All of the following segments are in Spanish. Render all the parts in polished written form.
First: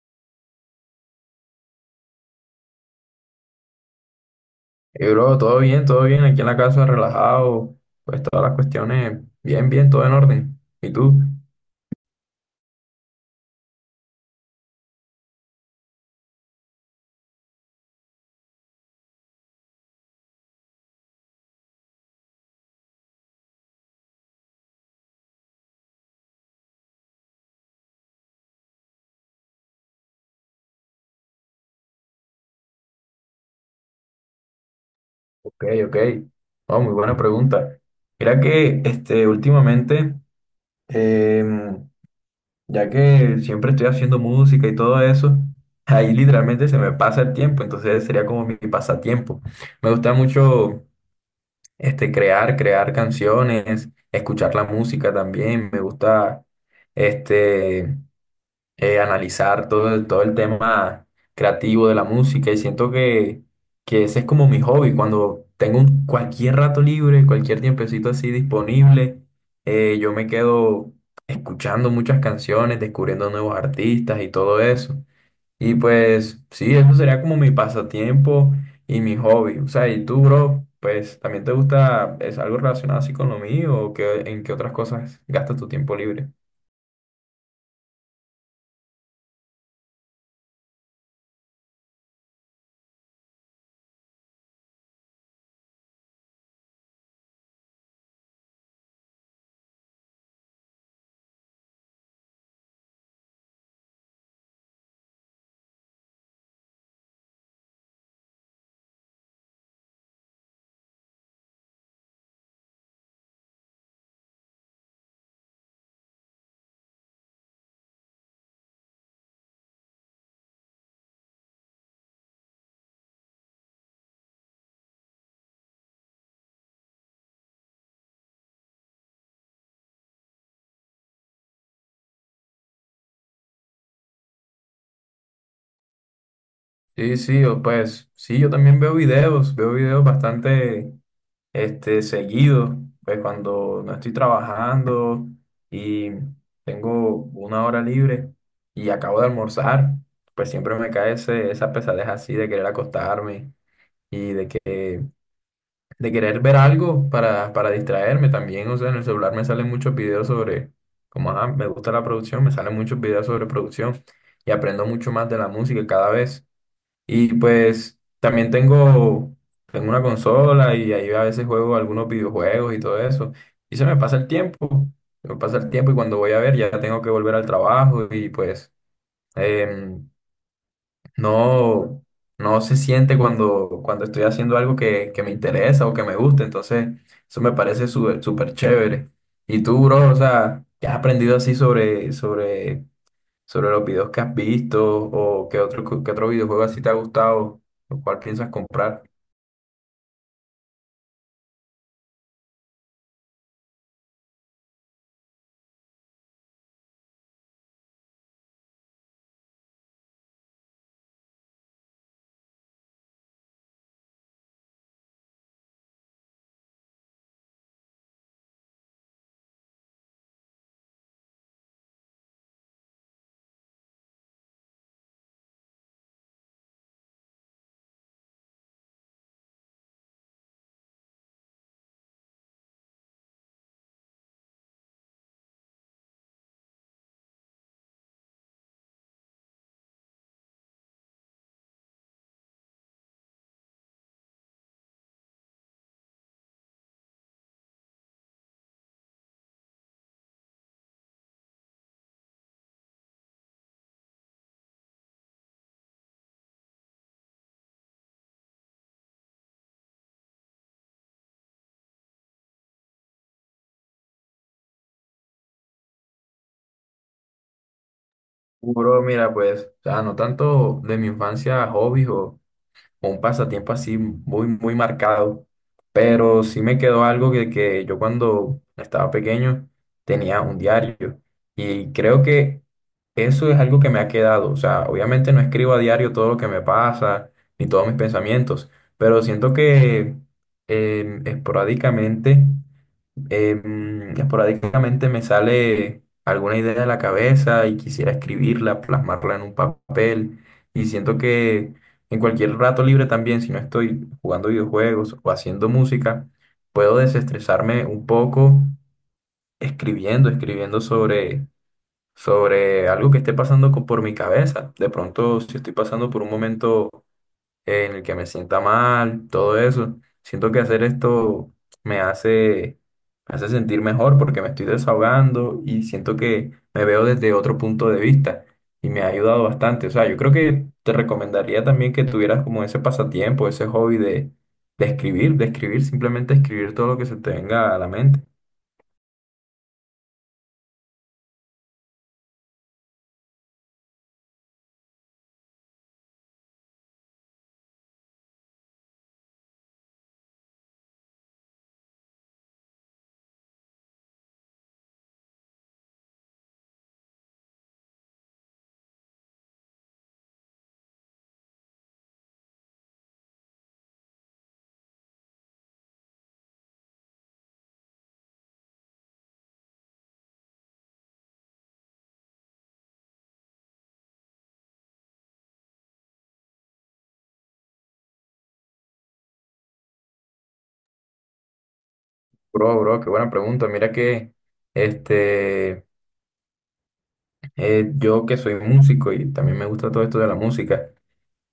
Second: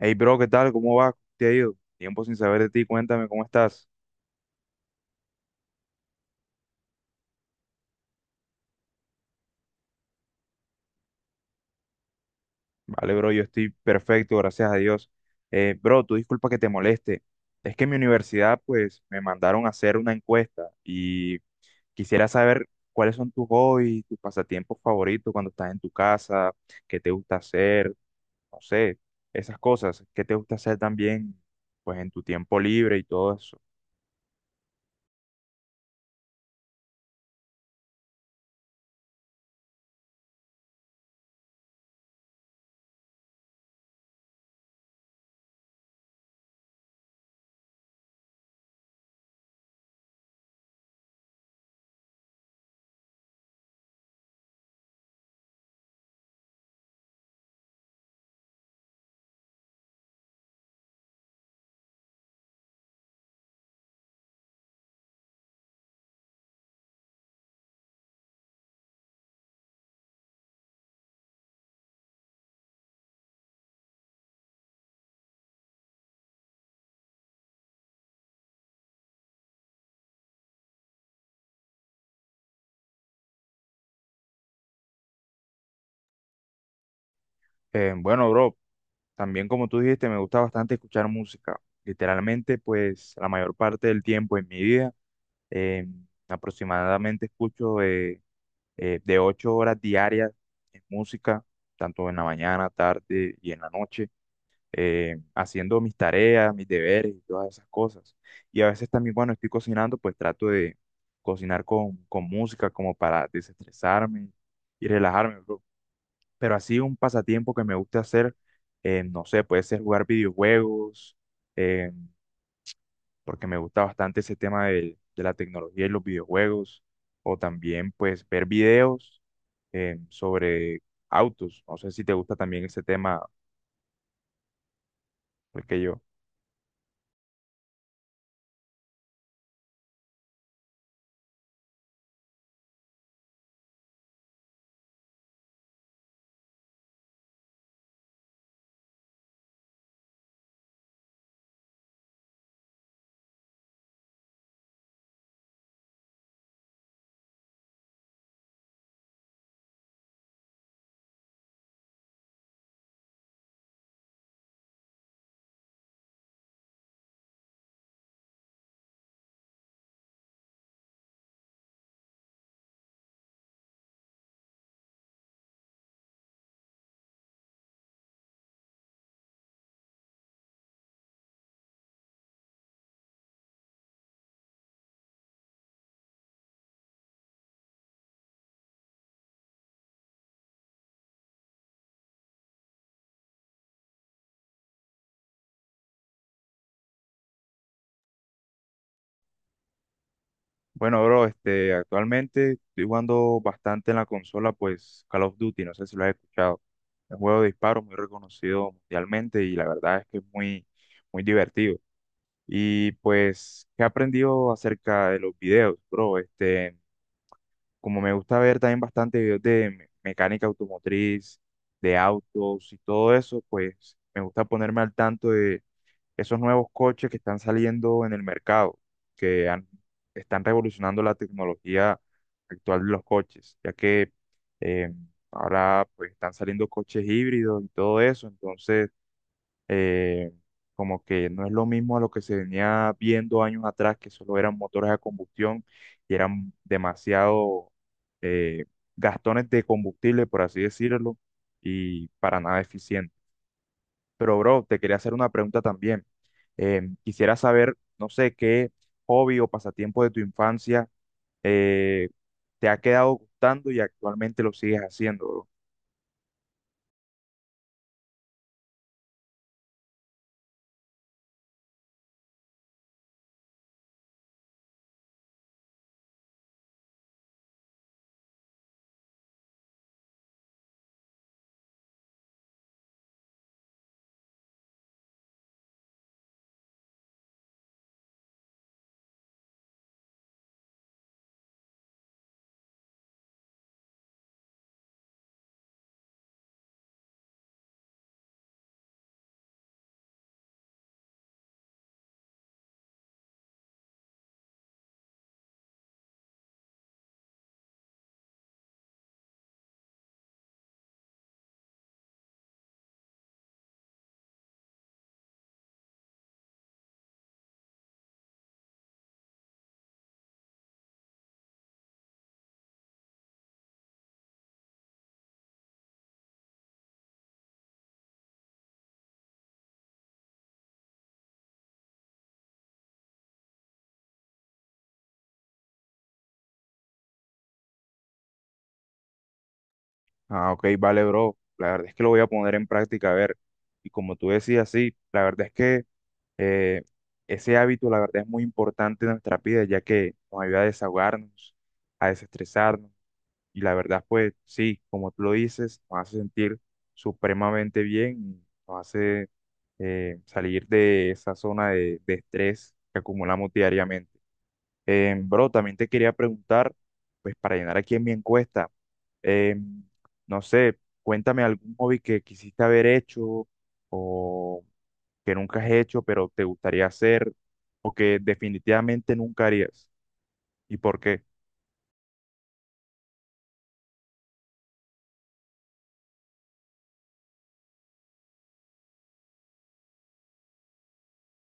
Hey, bro, ¿qué tal? ¿Cómo va? ¿Cómo ¿Te ha ido? Tiempo sin saber de ti, cuéntame cómo estás. Hey, bro, todo bien, aquí en la casa, relajado, pues todas las cuestiones, bien, bien, todo en orden. ¿Y tú? Vale, bro, yo estoy perfecto, gracias a Dios. Bro, tú disculpa que te moleste. Es que en mi universidad, pues, me mandaron a hacer una encuesta y quisiera saber cuáles son tus hobbies, tus pasatiempos favoritos cuando estás en tu casa, qué te gusta hacer, no sé, esas cosas, qué te gusta hacer también, pues, en tu tiempo libre y todo eso. Ok, ok. Oh, muy buena pregunta. Mira que este, últimamente, em, ya que siempre estoy haciendo música y todo eso, ahí literalmente se me pasa el tiempo, entonces sería como mi pasatiempo. Me gusta mucho este, crear canciones, escuchar la música también, me gusta este analizar todo, todo el tema creativo de la música y siento que ese es como mi hobby. Cuando tengo cualquier rato libre, cualquier tiempecito así disponible, yo me quedo escuchando muchas canciones, descubriendo nuevos artistas y todo eso. Y pues sí, eso sería como mi pasatiempo y mi hobby. O sea, y tú, bro, pues también te gusta, es algo relacionado así con lo mío o que, en qué otras cosas gastas tu tiempo libre. Bueno, bro. También, como tú dijiste, me gusta bastante escuchar música. Literalmente, pues la mayor parte del tiempo en mi vida, eh, aproximadamente escucho de 8 horas diarias en música, tanto en la mañana, tarde y en la noche, haciendo mis tareas, mis deberes y todas esas cosas. Y a veces también cuando estoy cocinando, pues trato de cocinar con música como para desestresarme y relajarme. Pero así un pasatiempo que me gusta hacer, no sé, puede ser jugar videojuegos, eh, porque me gusta bastante ese tema de la tecnología y los videojuegos, o también pues ver videos sobre autos. No sé si te gusta también ese tema, pues que yo. Sí, sí, o pues sí, yo también veo videos bastante este, seguidos, pues cuando no estoy trabajando y tengo una hora libre y acabo de almorzar, pues siempre me cae esa pesadez así de querer acostarme y de querer ver algo para distraerme también. O sea, en el celular me salen muchos videos sobre, como ajá, me gusta la producción, me salen muchos videos sobre producción y aprendo mucho más de la música cada vez. Y pues también tengo una consola y ahí a veces juego algunos videojuegos y todo eso. Y se me pasa el tiempo y cuando voy a ver ya tengo que volver al trabajo y pues em, no, no se siente cuando estoy haciendo algo que me interesa o que me gusta. Entonces eso me parece súper súper chévere. ¿Y tú, bro? O sea, ¿qué has aprendido así sobre los videos que has visto o qué otro videojuego así te ha gustado, lo cual piensas comprar? Bueno, bro, este, actualmente estoy jugando bastante en la consola, pues Call of Duty, no sé si lo has escuchado. Es un juego de disparos muy reconocido mundialmente y la verdad es que es muy divertido. Y pues, ¿qué he aprendido acerca de los videos, bro? Este, como me gusta ver también bastante videos de mecánica automotriz, de autos y todo eso, pues me gusta ponerme al tanto de esos nuevos coches que están saliendo en el mercado, que han- están revolucionando la tecnología actual de los coches, ya que eh, ahora pues están saliendo coches híbridos y todo eso, entonces eh, como que no es lo mismo a lo que se venía viendo años atrás, que solo eran motores a combustión y eran demasiado eh, gastones de combustible, por así decirlo, y para nada eficiente. Pero, bro, te quería hacer una pregunta también. Quisiera saber, no sé, qué hobby o pasatiempo de tu infancia eh, te ha quedado gustando y actualmente lo sigues haciendo, bro. Bro, mira, pues, o sea, no tanto de mi infancia hobbies o un pasatiempo así muy, muy marcado, pero sí me quedó algo que yo cuando estaba pequeño tenía un diario y creo que eso es algo que me ha quedado. O sea, obviamente no escribo a diario todo lo que me pasa ni todos mis pensamientos, pero siento que esporádicamente. Esporádicamente me sale alguna idea de la cabeza y quisiera escribirla, plasmarla en un papel. Y siento que en cualquier rato libre también, si no estoy jugando videojuegos o haciendo música, puedo desestresarme un poco escribiendo sobre algo que esté pasando por mi cabeza. De pronto, si estoy pasando por un momento en el que me sienta mal, todo eso. Siento que hacer esto me hace, me hace sentir mejor porque me estoy desahogando y siento que me veo desde otro punto de vista y me ha ayudado bastante. O sea, yo creo que te recomendaría también que tuvieras como ese pasatiempo, ese hobby de simplemente escribir todo lo que se te venga a la mente. Ah, ok, vale, bro. La verdad es que lo voy a poner en práctica, a ver. Y como tú decías, sí, la verdad es que eh, ese hábito, la verdad, es muy importante en nuestra vida, ya que nos ayuda a desahogarnos, a desestresarnos. Y la verdad, pues sí, como tú lo dices, nos hace sentir supremamente bien, nos hace salir de esa zona de estrés que acumulamos diariamente. Bro, también te quería preguntar, pues para llenar aquí en mi encuesta, eh, no sé, cuéntame algún hobby que quisiste haber hecho o que nunca has hecho, pero te gustaría hacer o que definitivamente nunca harías. ¿Y por qué? Bro, bro, qué buena pregunta. Mira que este, yo que soy músico y también me gusta todo esto de la música.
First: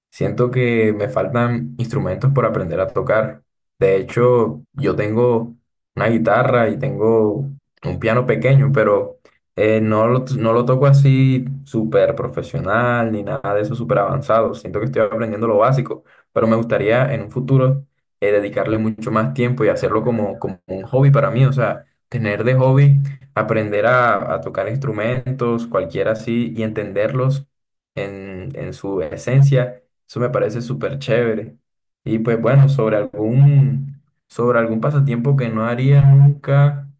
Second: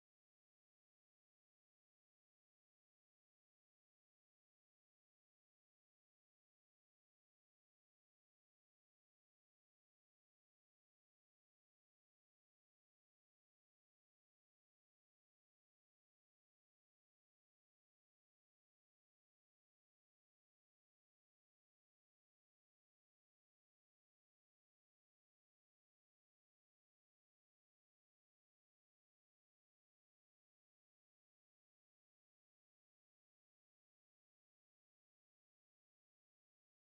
Siento que me faltan instrumentos por aprender a tocar. De hecho, yo tengo una guitarra y tengo un piano pequeño, pero no lo toco así súper profesional ni nada de eso súper avanzado. Siento que estoy aprendiendo lo básico, pero me gustaría en un futuro dedicarle mucho más tiempo y hacerlo como un hobby para mí. O sea, tener de hobby, aprender a tocar instrumentos, cualquiera así, y entenderlos en su esencia. Eso me parece súper chévere. Y pues bueno, sobre algún pasatiempo que no haría nunca,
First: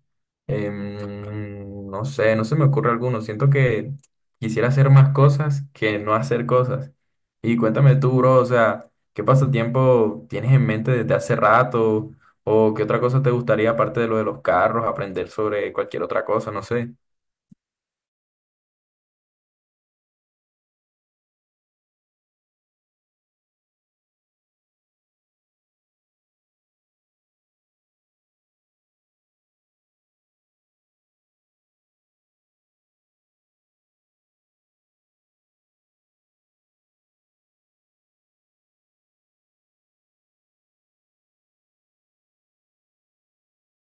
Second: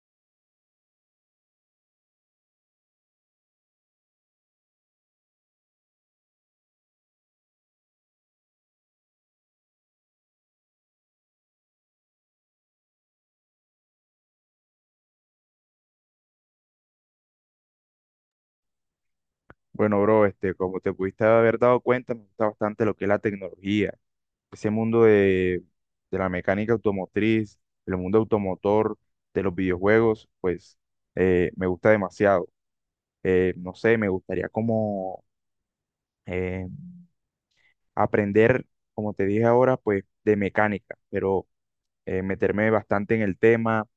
no sé, no se me ocurre alguno. Siento que quisiera hacer más cosas que no hacer cosas. Y cuéntame tú, bro, o sea, ¿qué pasatiempo tienes en mente desde hace rato? ¿O qué otra cosa te gustaría aparte de lo de los carros, aprender sobre cualquier otra cosa? No sé. Bueno, bro, este, como te pudiste haber dado cuenta, me gusta bastante lo que es la tecnología, ese mundo de la mecánica automotriz, el mundo automotor, de los videojuegos, pues me gusta demasiado. No sé, me gustaría como eh, aprender, como te dije ahora, pues de mecánica, pero meterme bastante en el tema,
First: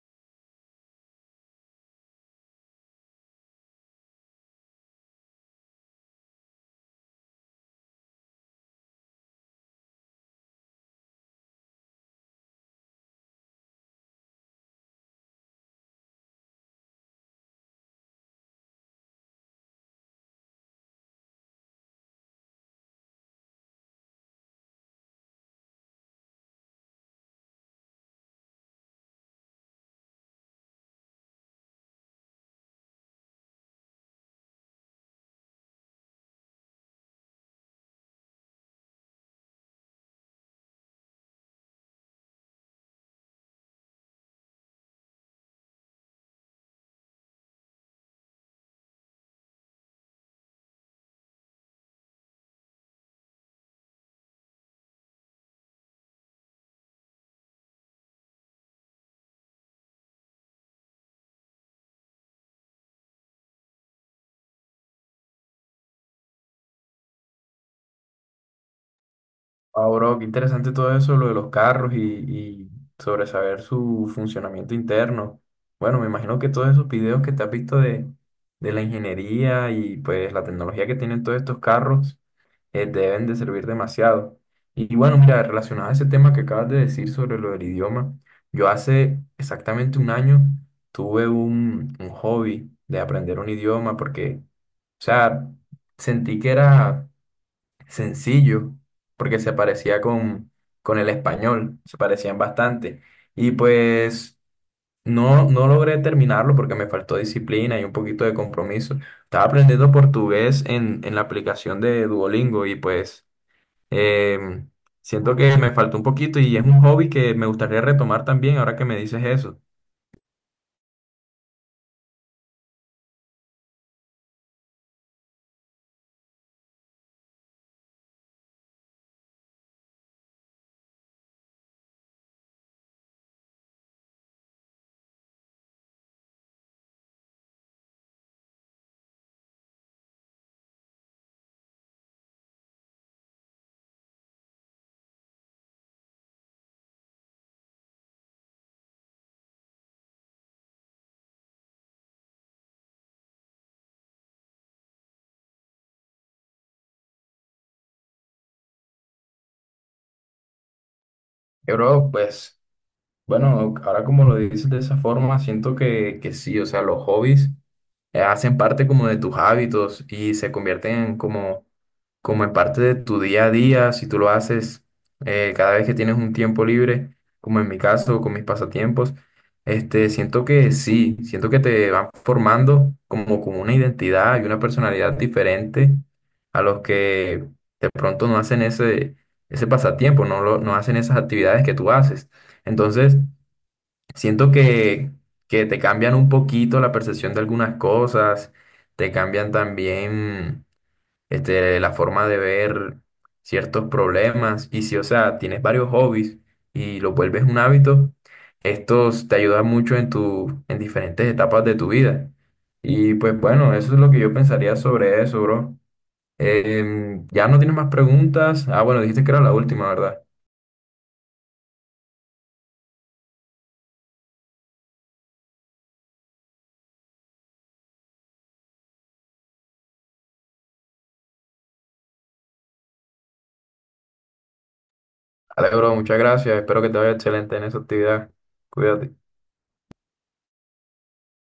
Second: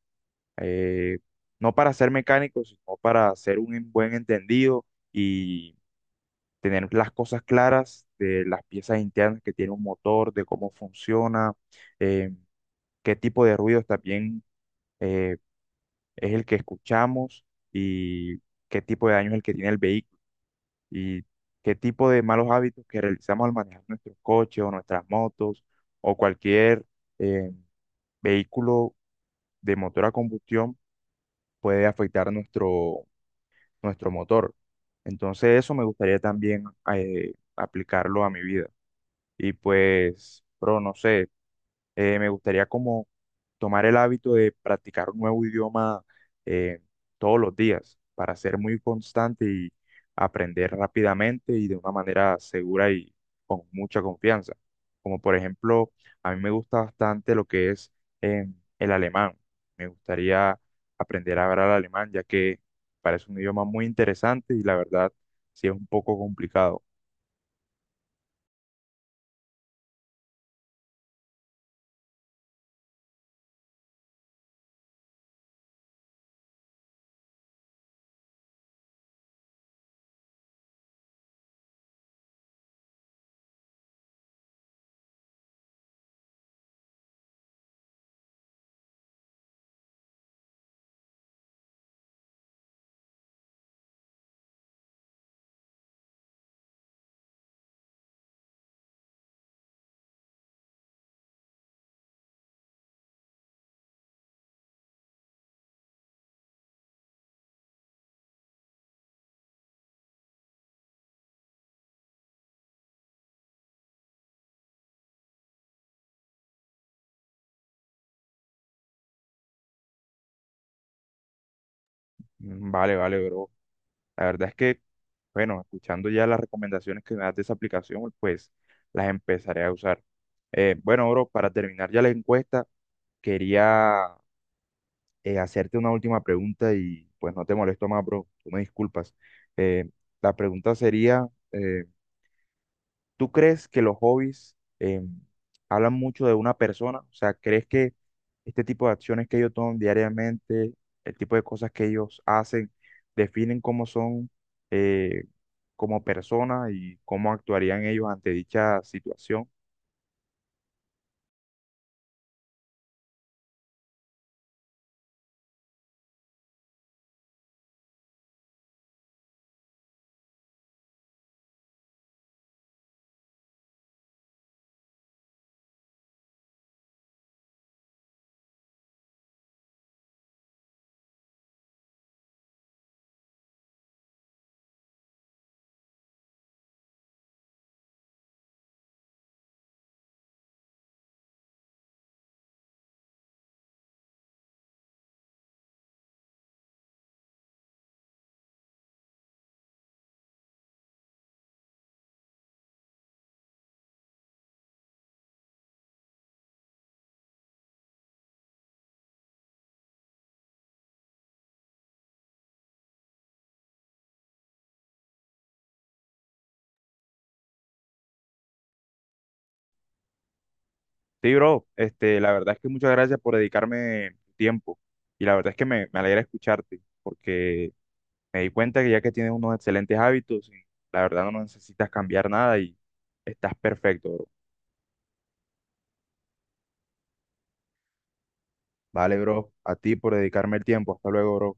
eh, no para ser mecánico, sino para ser buen entendido y tener las cosas claras de las piezas internas que tiene un motor, de cómo funciona, eh, qué tipo de ruidos también eh, es el que escuchamos y qué tipo de daño es el que tiene el vehículo. Y qué tipo de malos hábitos que realizamos al manejar nuestros coches o nuestras motos o cualquier eh, vehículo de motor a combustión puede afectar nuestro motor. Entonces eso me gustaría también aplicarlo a mi vida. Y pues, pero no sé. Me gustaría como tomar el hábito de practicar un nuevo idioma eh, todos los días para ser muy constante y aprender rápidamente y de una manera segura y con mucha confianza. Como por ejemplo, a mí me gusta bastante lo que es eh, el alemán. Me gustaría aprender a hablar alemán ya que parece un idioma muy interesante y la verdad sí es un poco complicado. Ah, bro, qué interesante todo eso, lo de los carros y sobre saber su funcionamiento interno. Bueno, me imagino que todos esos videos que te has visto de la ingeniería y pues la tecnología que tienen todos estos carros deben de servir demasiado. Y bueno, mira, relacionado a ese tema que acabas de decir sobre lo del idioma, yo hace exactamente un año tuve un hobby de aprender un idioma porque, o sea, sentí que era sencillo, porque se parecía con el español, se parecían bastante. Y pues no, no logré terminarlo porque me faltó disciplina y un poquito de compromiso. Estaba aprendiendo portugués en la aplicación de Duolingo y pues em, siento que me faltó un poquito y es un hobby que me gustaría retomar también ahora que me dices eso. Mm, vale, bro. La verdad es que, bueno, escuchando ya las recomendaciones que me das de esa aplicación, pues las empezaré a usar. Bueno, bro, para terminar ya la encuesta, quería hacerte una última pregunta y pues no te molesto más, bro, tú me disculpas. Eh, la pregunta sería, eh, ¿tú crees que los hobbies hablan mucho de una persona? O sea, ¿crees que este tipo de acciones que ellos toman diariamente, el tipo de cosas que ellos hacen, definen cómo son eh, como personas y cómo actuarían ellos ante dicha situación? Bro, pues bueno, ahora como lo dices de esa forma, siento que sí, o sea, los hobbies hacen parte como de tus hábitos y se convierten en como en parte de tu día a día, si tú lo haces cada vez que tienes un tiempo libre, como en mi caso, con mis pasatiempos, este, siento que sí, siento que te van formando como una identidad y una personalidad diferente a los que de pronto no hacen ese pasatiempo, no hacen esas actividades que tú haces. Entonces, siento que te cambian un poquito la percepción de algunas cosas, te cambian también este, la forma de ver ciertos problemas. Y si, o sea, tienes varios hobbies y lo vuelves un hábito, estos te ayudan mucho en en diferentes etapas de tu vida. Y pues bueno, eso es lo que yo pensaría sobre eso, bro. Ya no tienes más preguntas. Ah, bueno, dijiste que era la última, ¿verdad? Sí, bro, este, la verdad es que muchas gracias por dedicarme tu tiempo y la verdad es que me alegra escucharte porque me di cuenta que ya que tienes unos excelentes hábitos, la verdad no necesitas cambiar nada y estás perfecto, bro. Vale, bro, muchas gracias. Espero que te vaya excelente en esa actividad. Cuídate. Vale, bro, a ti por dedicarme el tiempo. Hasta luego, bro.